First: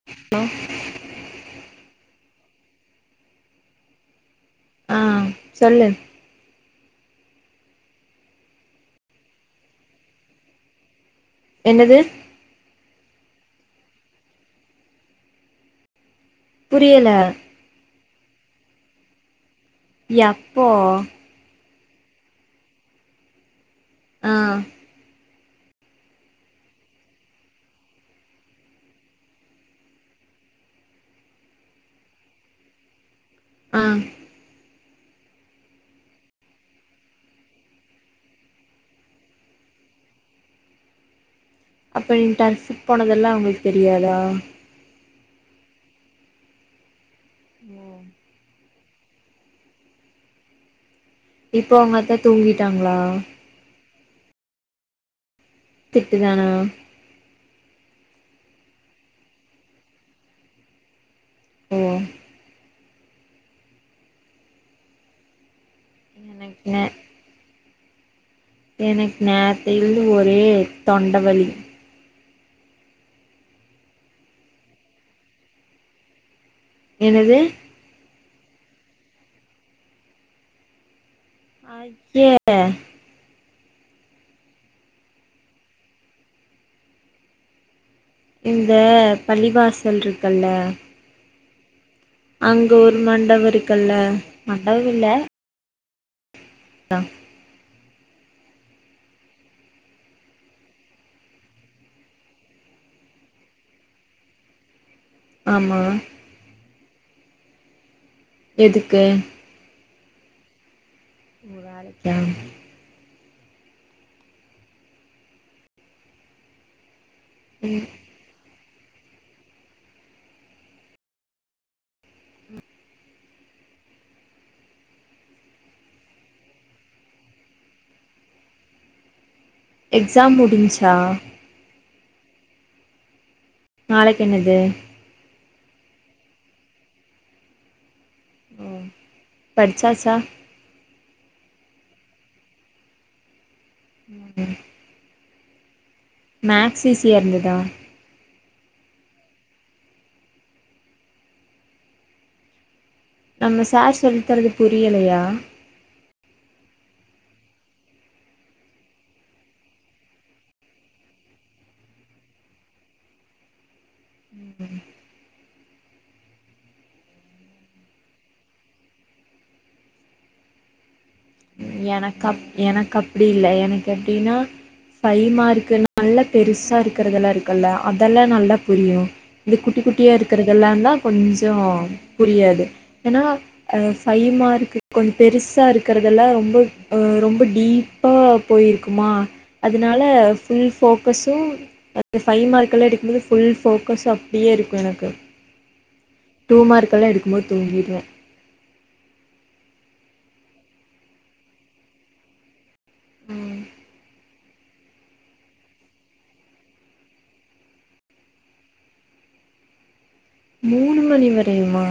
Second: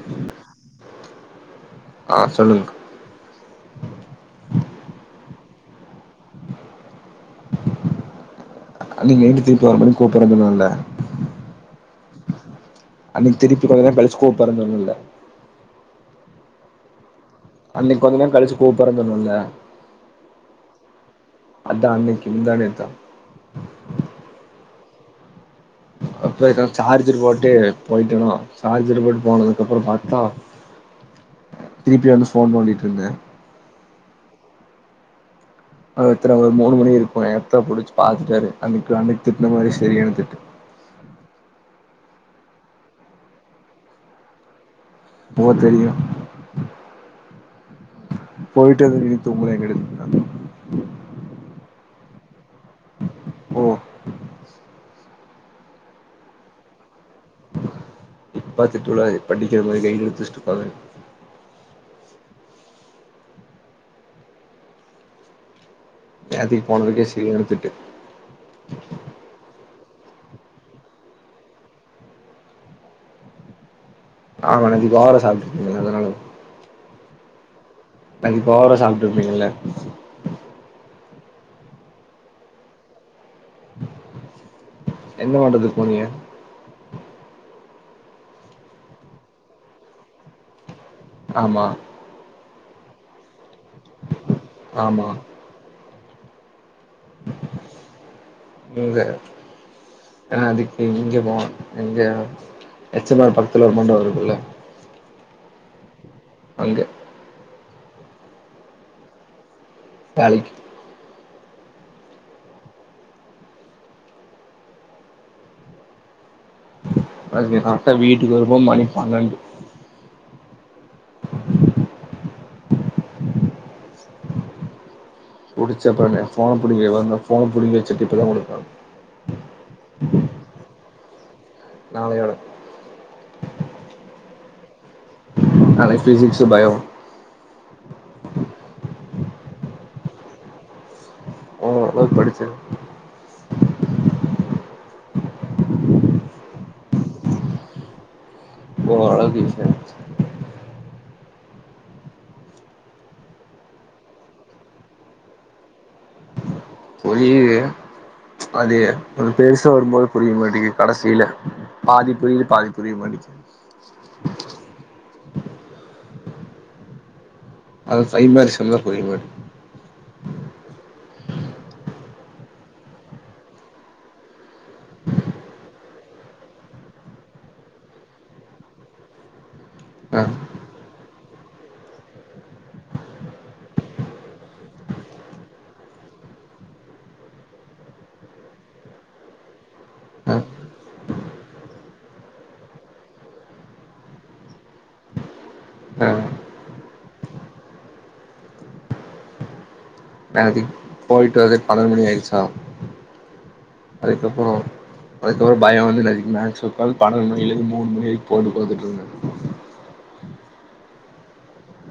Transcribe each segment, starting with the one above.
[inaudible] ஆஹ் சொல்லுங்க ஆ சொல்லு [unintelligible] என்னது அன்னைக்கு திருப்பி கொஞ்ச நேரோ கலிச்சு ஸ்கூல் கோப்பரைனு சொன்னைன்ல புரியல அன்னைக்குஞ்ச நேரோ கழச்சு கூப்புறேனு சொன்னேன்ல யப்போ அதான் அன்னக்கு முந்தா ஆ அப்ப சார்ஜர் போட்டு போயிட்டணோ சார்ஜர் போட்டு போனதுக்கு அப்பறோ பாத்த திருப்பி வந்து போன் பண்ணிட்டு இருந்தே ஆ ஒருத்தனை ஒரு மூணு மணி இருக்கு எத்த புடிச்சு பாத்துட்டாரு அன்னைக்கு அன்னைக்கு திட்டுன மாரி சரியான திட்டு அப்ப நீ டர்ஸ்க்கு போனதெல்லா அவங்களுக்கு தெரியாதா போத் தெரியு ம் போயிட்ட இ தூங்கறகெடுதுடா இப்ப அவங்கத்த தூங்கிட்டாங்களா ம் திட்டுதானா இப்பா திட்டுலாது படிக்கிற மாரி கைடு எடுத்துச்சிட்டு இருப்பாங்க ஓ எனக்கு நேத்தைக்கு நே போனதுக்கே சரியான திட்டு எனக்கு நேத்தேயிலருந்து ஒரே தொண்டவலி [unintelligible] அதனால என்னது கை படாம சாப்பிட்டு இருப்பீங்கல்ல அய்யே என்ன மட்றது போனிக இந்த பள்ளிவாசல் இருக்குல்ல ஆமா அங்க ஒரு மண்டபம் இருக்குல்ல மண்டபம் ஆமா இல்ல இங்க ஆ அதுக்கு இங்க போனோ எங்க ஹெச் எம் ஆர் பக்கத்துல ஒரு மண்டபோ இருக்குல்ல ஆமா அங்க எதுக்கு வேலைக் ஓ வேலைக்கா அனைக் எங்க அத்த வீட்டுக்கு வரும் போது மணி பண்ணெண்டு புடிச்ச அப்பறமே ஃபோன புடிங்க [unintelligible] ஃபோன புடிங்கி வச்சிட்டு இப்பதா குடுத்தா எக்ஸாம் முடிஞ்ச்சா நாளையோட நாளைக்கு என்னது நாளைக்கு ஃபிஷிக்சு பயோவு ம் படிச்சாச்சா ம் ஓரளவுக்கு படிச்சே ம் ம் மேக்ஸ் ஈஸியா இருந்ததா ஓரளவுக்கு ஈசியா இருந்துச் நம்ம சார் சொல்த்தறது புரியலையா புரியுது அது ஒன்னு பெருசா வரும்போது புரிய மாட்டங்குது கடைசில பாதி புரியிது பாதி புரிய மாட்டகுது ம் ம் அது ஃபை மார்க்ஸ் வந்தா புரிய மாட் எனக்கு அப் எனக்கு அப்டி இல்ல எனக்கு எப்டின்னா ஃபைவ் மார்க்கு நல்லா பெருசா இருக்கறதெல்லா இருக்குல்ல அதெல்லா நல்லா புரியு இது குட்டி குட்டியா ஆ இருக்கறதெல்லாந்தா கொஞ்சோ புரியாது ஏன்னா ஃபை மார்க்கு கொஞ்சோ பெருசா இருக்கறதெல்லா ரொம் ப அ ரொம்ப டீப்பா போயிருக்குமா அதுனால அ ஃபுல் ஃபோக்கஸ்சு [inaudible] ஃபை மார்க்கெல்லா எடுக்கும்போது ஃபுல் ஃபோக்கஸ்சு அப்டியே இருக்கு எனக்கு அ டூ மார்க்கெலா எடுக்கும்போது தூங்கிருவே [unintelligible] போயிட்டு வரதே பன்னெண்டு மணி ஆயிருச்சா ம் அதுக்கப்பறோ அதுக்கப்றோ பயோ வந்து நைட் மேக்ஸ் ஒக்காந்து பன்னெண்டு மணிலேந்து மூணு மணி வரைக்கு போட்டு பாத்துட் இருந்தே மூணு மணி வரையுமா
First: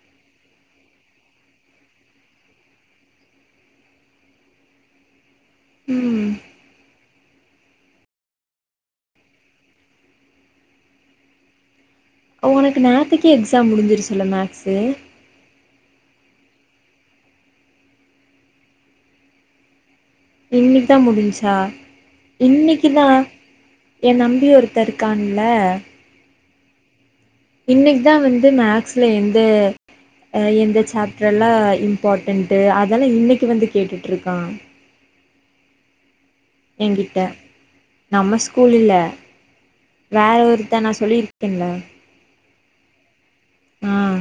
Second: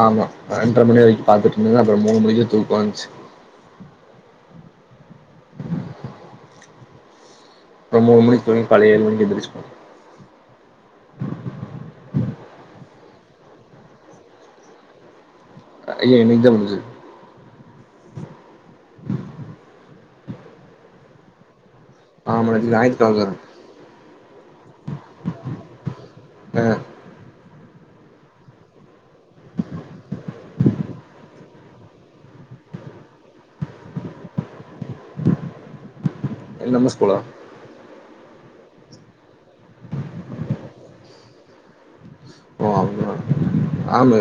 ஆமா பன்னெண்ர மணி வரைக்கு பாத்துட்டு இருந்தே அப்றோ மூணு மணிக்கு தூக்க வந்த்ச்சு ம் ப்றோ மூனு மணிக்கு தூங்கி காலெல ஏழு மணிக்கு எந்த்ருச்சு போ ஒனக்கு நேத்தைக்கே எக்ஸாம் முடிஞ்சிருச்சுல மேக்ஸு அயே இன்னைக்கு தா முடிச்சது இன்னைக்குதா முடிஞ்ச்சா ஆமா நாளைக்கு இன்னைக்குதா ஞாயித்துக்கெழம தான எ தம்பி ஒருத்த இருக்கான்ல அ இன்னிக்கிதா வந்து மேக்ஸ்ல எந்த எந்த சாப்ட்ரெல்லா இம்பார்டென்டு அதல்லா இன்னைக்கி வந்து கேட்டுட்டுர்க்கா இது நம்ம ஸ்கூலா ஏங்கிட்ட நம்ம ஸ்கூல் இல்ல வேற ஒருத்த நா சொல்லியிருக்கேல ஓ ஆ ஆமா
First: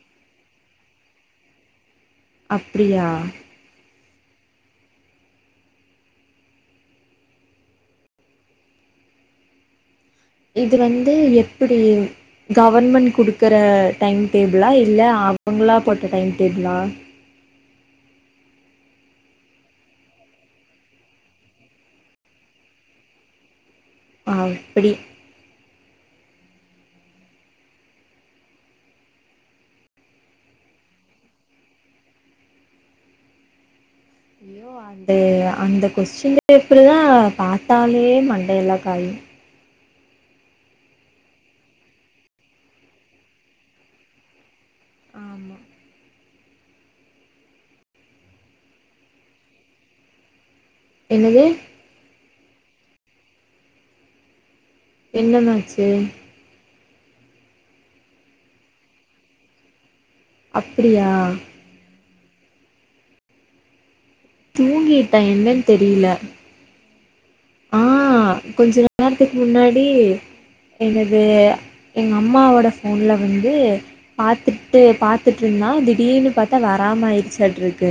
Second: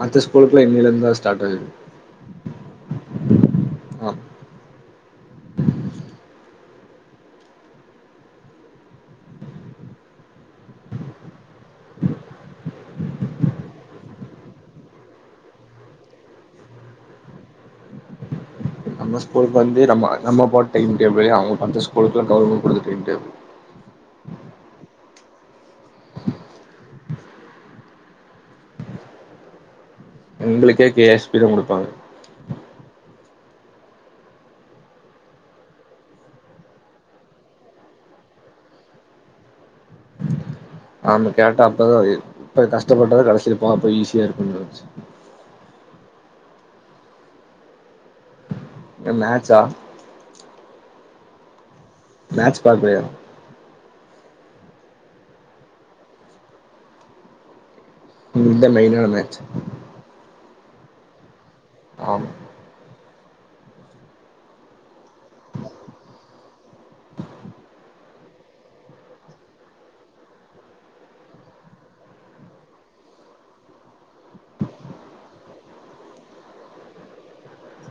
மத்த ஸ்கூலக்குல்லா இன்னியில இருந்துதா ஸ்டார்ட் ஆகுது அப்புடியா ஆ இது வந்து எப்புடி கவர்மெண்ட் குடுக்குற டைம் டேபுளா இல்ல அவங்களா போட்ட டைம் டேபுளா நம்ம ஸ்கூலூக்கு வந்து நம்ம போட் டைம் டேபுளு அவுங்க பாத்த ஸ்கூலூகுள்ளா கவர்மண்ட் குடுத்த டைம் டேபுளு ஆ எப்புடி எங்களுக்கே கே எஸ் பி தா குடுப்பாங்க ஐயோ அந்த அந்த கொஸ்டின் பேப்பருதா பாத்தாலே மண்டையெல்லா காயு ஆமா கேட்டா அப்பதா இப்ப கஷ்டப்பட்டாதா கடைசியில போம் அப்ப ஈஸியா இருக்குனுந்துச்சு ஆமா இங்க மேட்சா என்னது மேட்ச் பாக்கலையா என்ன மேச்சு இன்னைலுந்தா மெய்னான மேட்ச் அப்புடியா ஆம் தூங்கிட்ட என்னன்னு தெரியுல ஆ கொஞ்ச நேரத்துக்கு முன்னாடி என்னது எங்க அம்மாவோட ஃபோன்ல வந்து பாத்துட்டு பாத்துட்ர்ந்தா திடீர்னு பாத்தா வராமாயிருச்சாட்றுக்கு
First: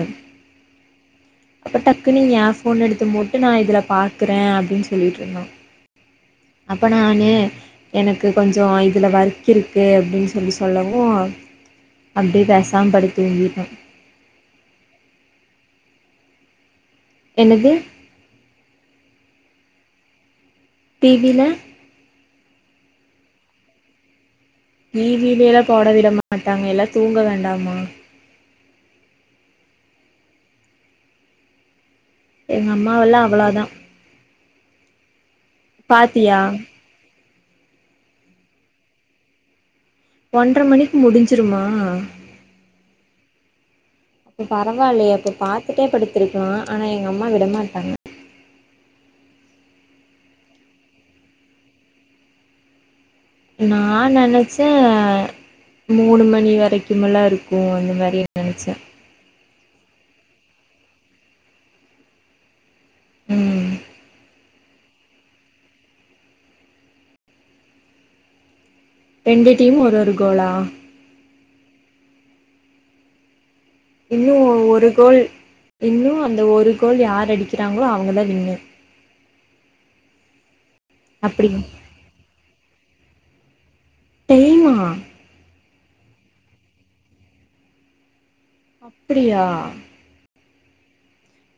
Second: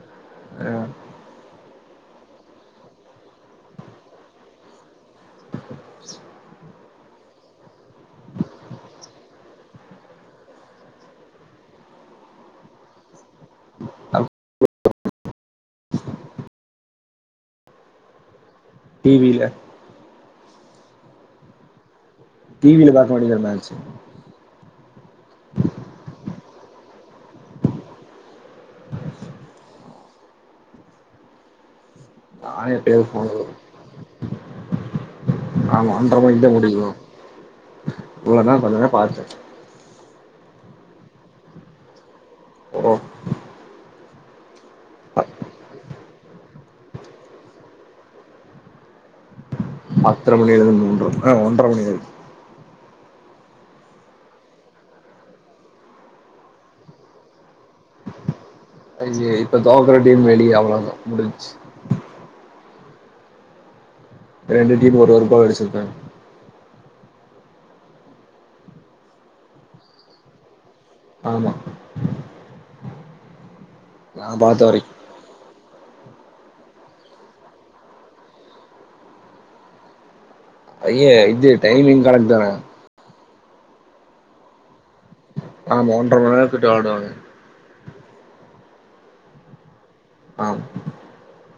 அப்ப டக்குனு ஏ ஃபோன் எடுத்து போட்டு நா இதுல பாக்குறே அப்டீன்னு சொல்லிட்ர்ந்தா அப்ப நானு எனக்கு கொஞ்சோ இதுல ஒர்க்கு இருக்கு அப்டீன்னு சொல்லி சொல்லவோ அப்டியே பேசாம படுத்தூங்கீட்ட என்னது டி வி ல டி வி‌ ல டி வில பாக்க வேண்டியதான மேட்ச்சு ஈ வீலாயிலா போட விட மாட்டாங்க எல்லா தூங்க வேண்டாமா எங்க நானே எப்பயாவது அம்மாவெல்லா ஃபோன்ல அவ்வளாதா ஆமா ஒன்றர மணிக்கு தா முடியு இவ்வளவுதா கொஞ்சோதா பாத்தே ஒன்றரை மணிக்கு முடிஞ்சுருமா ஓ இப்ப பரவால்லையே அப்போ பாத்துட்டே படுத்துருக்கலா ஆனா எங்க அம்மா விடமாட்டாங்க பத்தர மணியுலந்து ஒன்ற அ ஒன்றர மணி வெ நா நெனைச்சே மூணு மணி வெரைக்குமுல்லா இருக்கோ அந்த மாரி நெனச்சே ஐ சி ஐ இப்ப தோக்குற டீம் வெளியே அவ்வளதா முடிஞ்ச்சு ம் ரெண்டு டீம் ஒரு ஒரு கோல் அடிச்சிருப்பே ரெண்டு டீம் ஒரு ஒரு கோலா ஆமா நா இன்னு பாத்த ஒரு வரைக்கு கோல் இன்னு அந்த ஒரு கோல் யார் அடிக்கிறாங்ளோ அவங்க தா வின்னு அய அப்டி இது டைமிங் கடைக்ட் தான டெய்மா ஆ மூன்ற மண்நேரத்கிட்ட ஆடுவாங்க அப்புடியா ஆம்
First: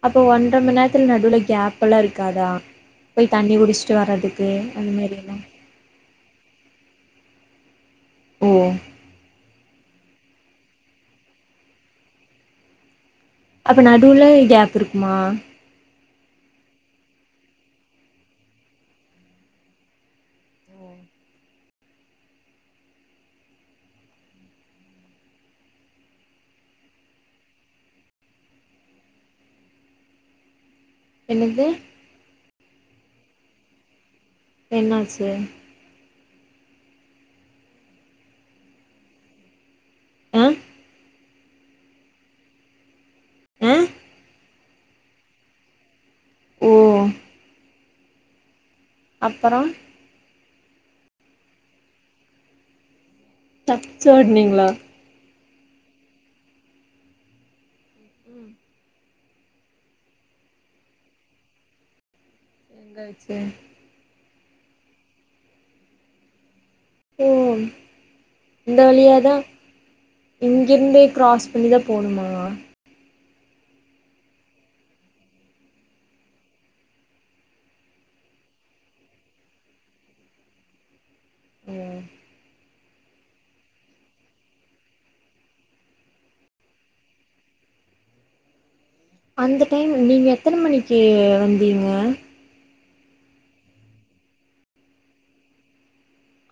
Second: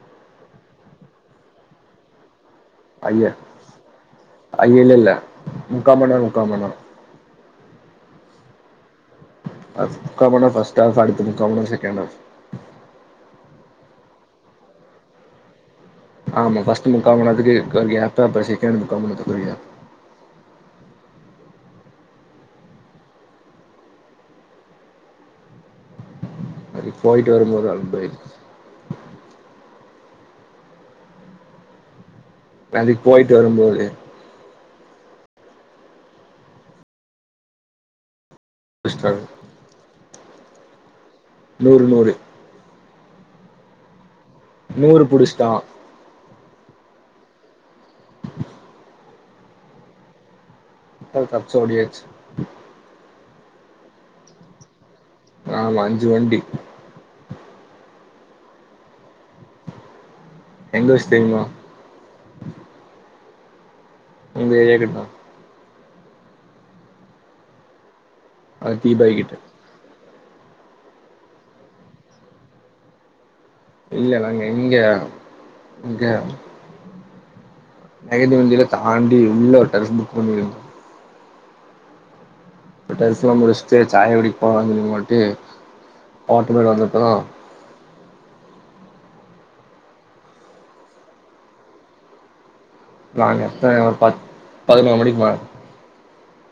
அப்போ ஒன்ற மண் நேர்த்துல நடுவுல கேப்ல்லா இருக்காதா போய் ஐய தண்ணி குடிஷ்ட்டு வரதுக்கு அந்த மேரி எல்லா முக்காமண் நேரோ முக்காமண் நேரோ ஒ அஸ் முக்கா மண் நேர் ஃபஸ்ட் ஆப் அடுத்து முக்கா மண் நேர செக்கேண் ஆப் அப்ப நடுவ்ல கேப் இருக்குமா ஆமா ஃபர்ஸ்ட்டு முக்காமண் நேரத்துக்கு அப்புற செக்கேண்டு முக்காமண் நேரத்துக் ஒரு கேப் ஒ அப்டி போய்ட்டு வரும்போது அலும்பாயிர்சு என்னது அதுக் போயிட்டு வரும்போது என்னாச்சு விஸ்ட்ராகு ம் நூறு நூறு ம் நூறு புடுஷ்ட்டா ஓ அப்பறோ த தப்ச்சு ஓடியாச்சு தப்ச் ஓட்னீங்ளா ஆமா அஞ்சு வண்டி ம் எங்க வெச் தெரிய்மா எங்க வெச்சு உங்க ஏரியா கிட் தா ஓ அது இந்த தீபாய் வழியாதா கிட்ட இங்கிர்ந்தே க்ராஸ் பண்ணி தா போணுமா இல்ல நாங்க எங்க இங்க நெகந்தி வந்தில தாண்டி உள்ள ஒரு டெரஸ் புக் பண்ணிரு ம் டெரிஸ்லா முடிஷ்ட்டு சாயா குடிக் போலான் சொல்லிமோட்டு ஓட்டுமேடு வந்தப்பதா அந்த டைம் நீங்க எத்தன மணிக்கு வந்தீங்க நாங் எத்தன ஒரு பத் பதுனொரு மணிக் மேல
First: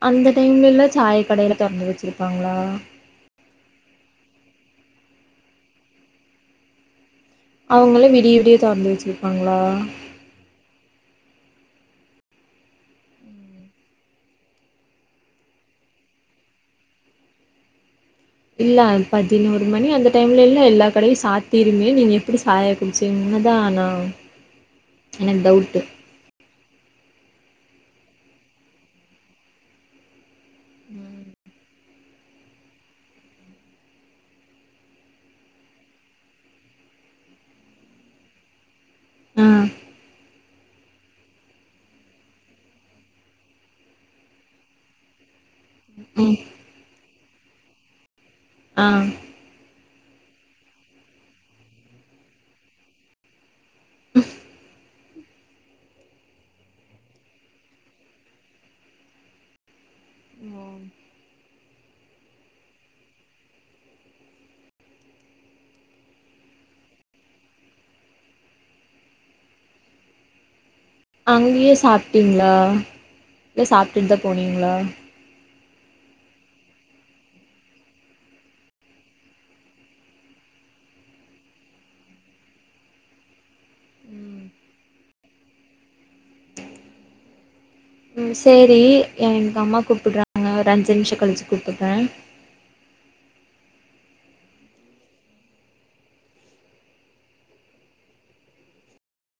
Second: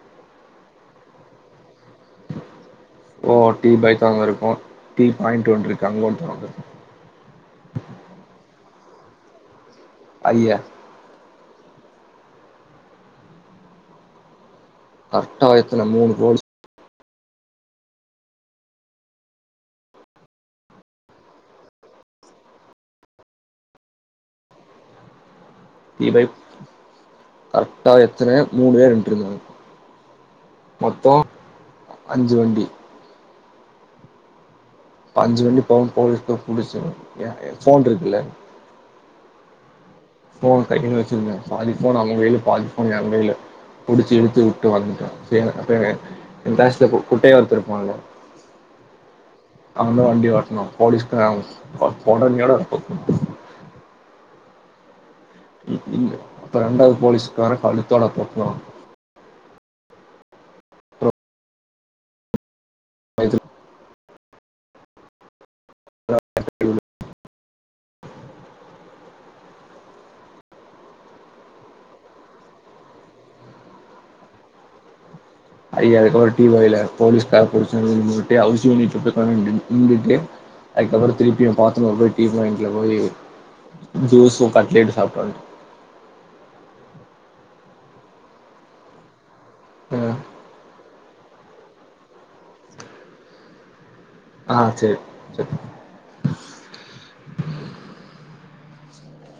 அந்த டைம்லல்ல சாய கடைல தொறந்து வச்சிருப்பாங்ளா ஓ டீ பை தொறந்துருக்கு டீ பாயிண்ட் ஒன்ருக்கு அங்க ஒன்னு தொறந்துருக் அவுங்களு விடிய விடிய தொறந்து வெச்சிருப்பாங்ளா ஐய கட்டாயத்தன மூணு போச்சு இல்ல அந் பதினோரு மணி அந்த டைம்ல இல்ல எல்லா கடையு சாத்திருமே நீங்க எப்டி சாய் சிங்ந தானா எனக் டவுட்டு இ பைக் கரெக்டா எத்தன மூணு பேரு நின்னுட்ருந்தாங்க மொத்தொ அஞ்சு வண்டி அஞ்சு வண்டி [unintelligible] ஃபோன்ருக்குல்ல அ ஃபோன் கைன்னு வச்சிருந்தேன் பாதி ஃபோன் அவங்க கைல பாதி ஃபோன் என் கைல புடிச்சுழுத்து வுட்டு வந்துட்ட ம் [unintelligible] என் க்ளாஸ்ல குட்டையா ஒருத்த இருப்பான்ல்ல ஆ அவந்தா வண்டி ஓட்னா போலீஸ் [unintelligible] இல்ல அப்ப ரெண்டாவ்து போலீஸுகார கழுத்தோட போபோறா ம் பயத்துல அங்கயே சாப்ட்டீங்ளா இல்ல சாப்ட்டுட்டு தா போனீங்ளா ஐயாதுக்கு ஒரு டி பாய்ல போலீஸ்கார [unintelligible] [unintelligible] அதுக்கப்பறம் திருப்பியு [unintelligible] போய் டீ பாயிண்ட்ல போய் ம் ஜூஸும் கட்லேட் சாப்ட்டோ ம் சேரி எங்க அம்மா வந்துட்டு கூப்ட்றாங்க ஒரு அஞ்சு நிமிஷொ கழிச்சு கூப்புறன் ஆ செரி சரி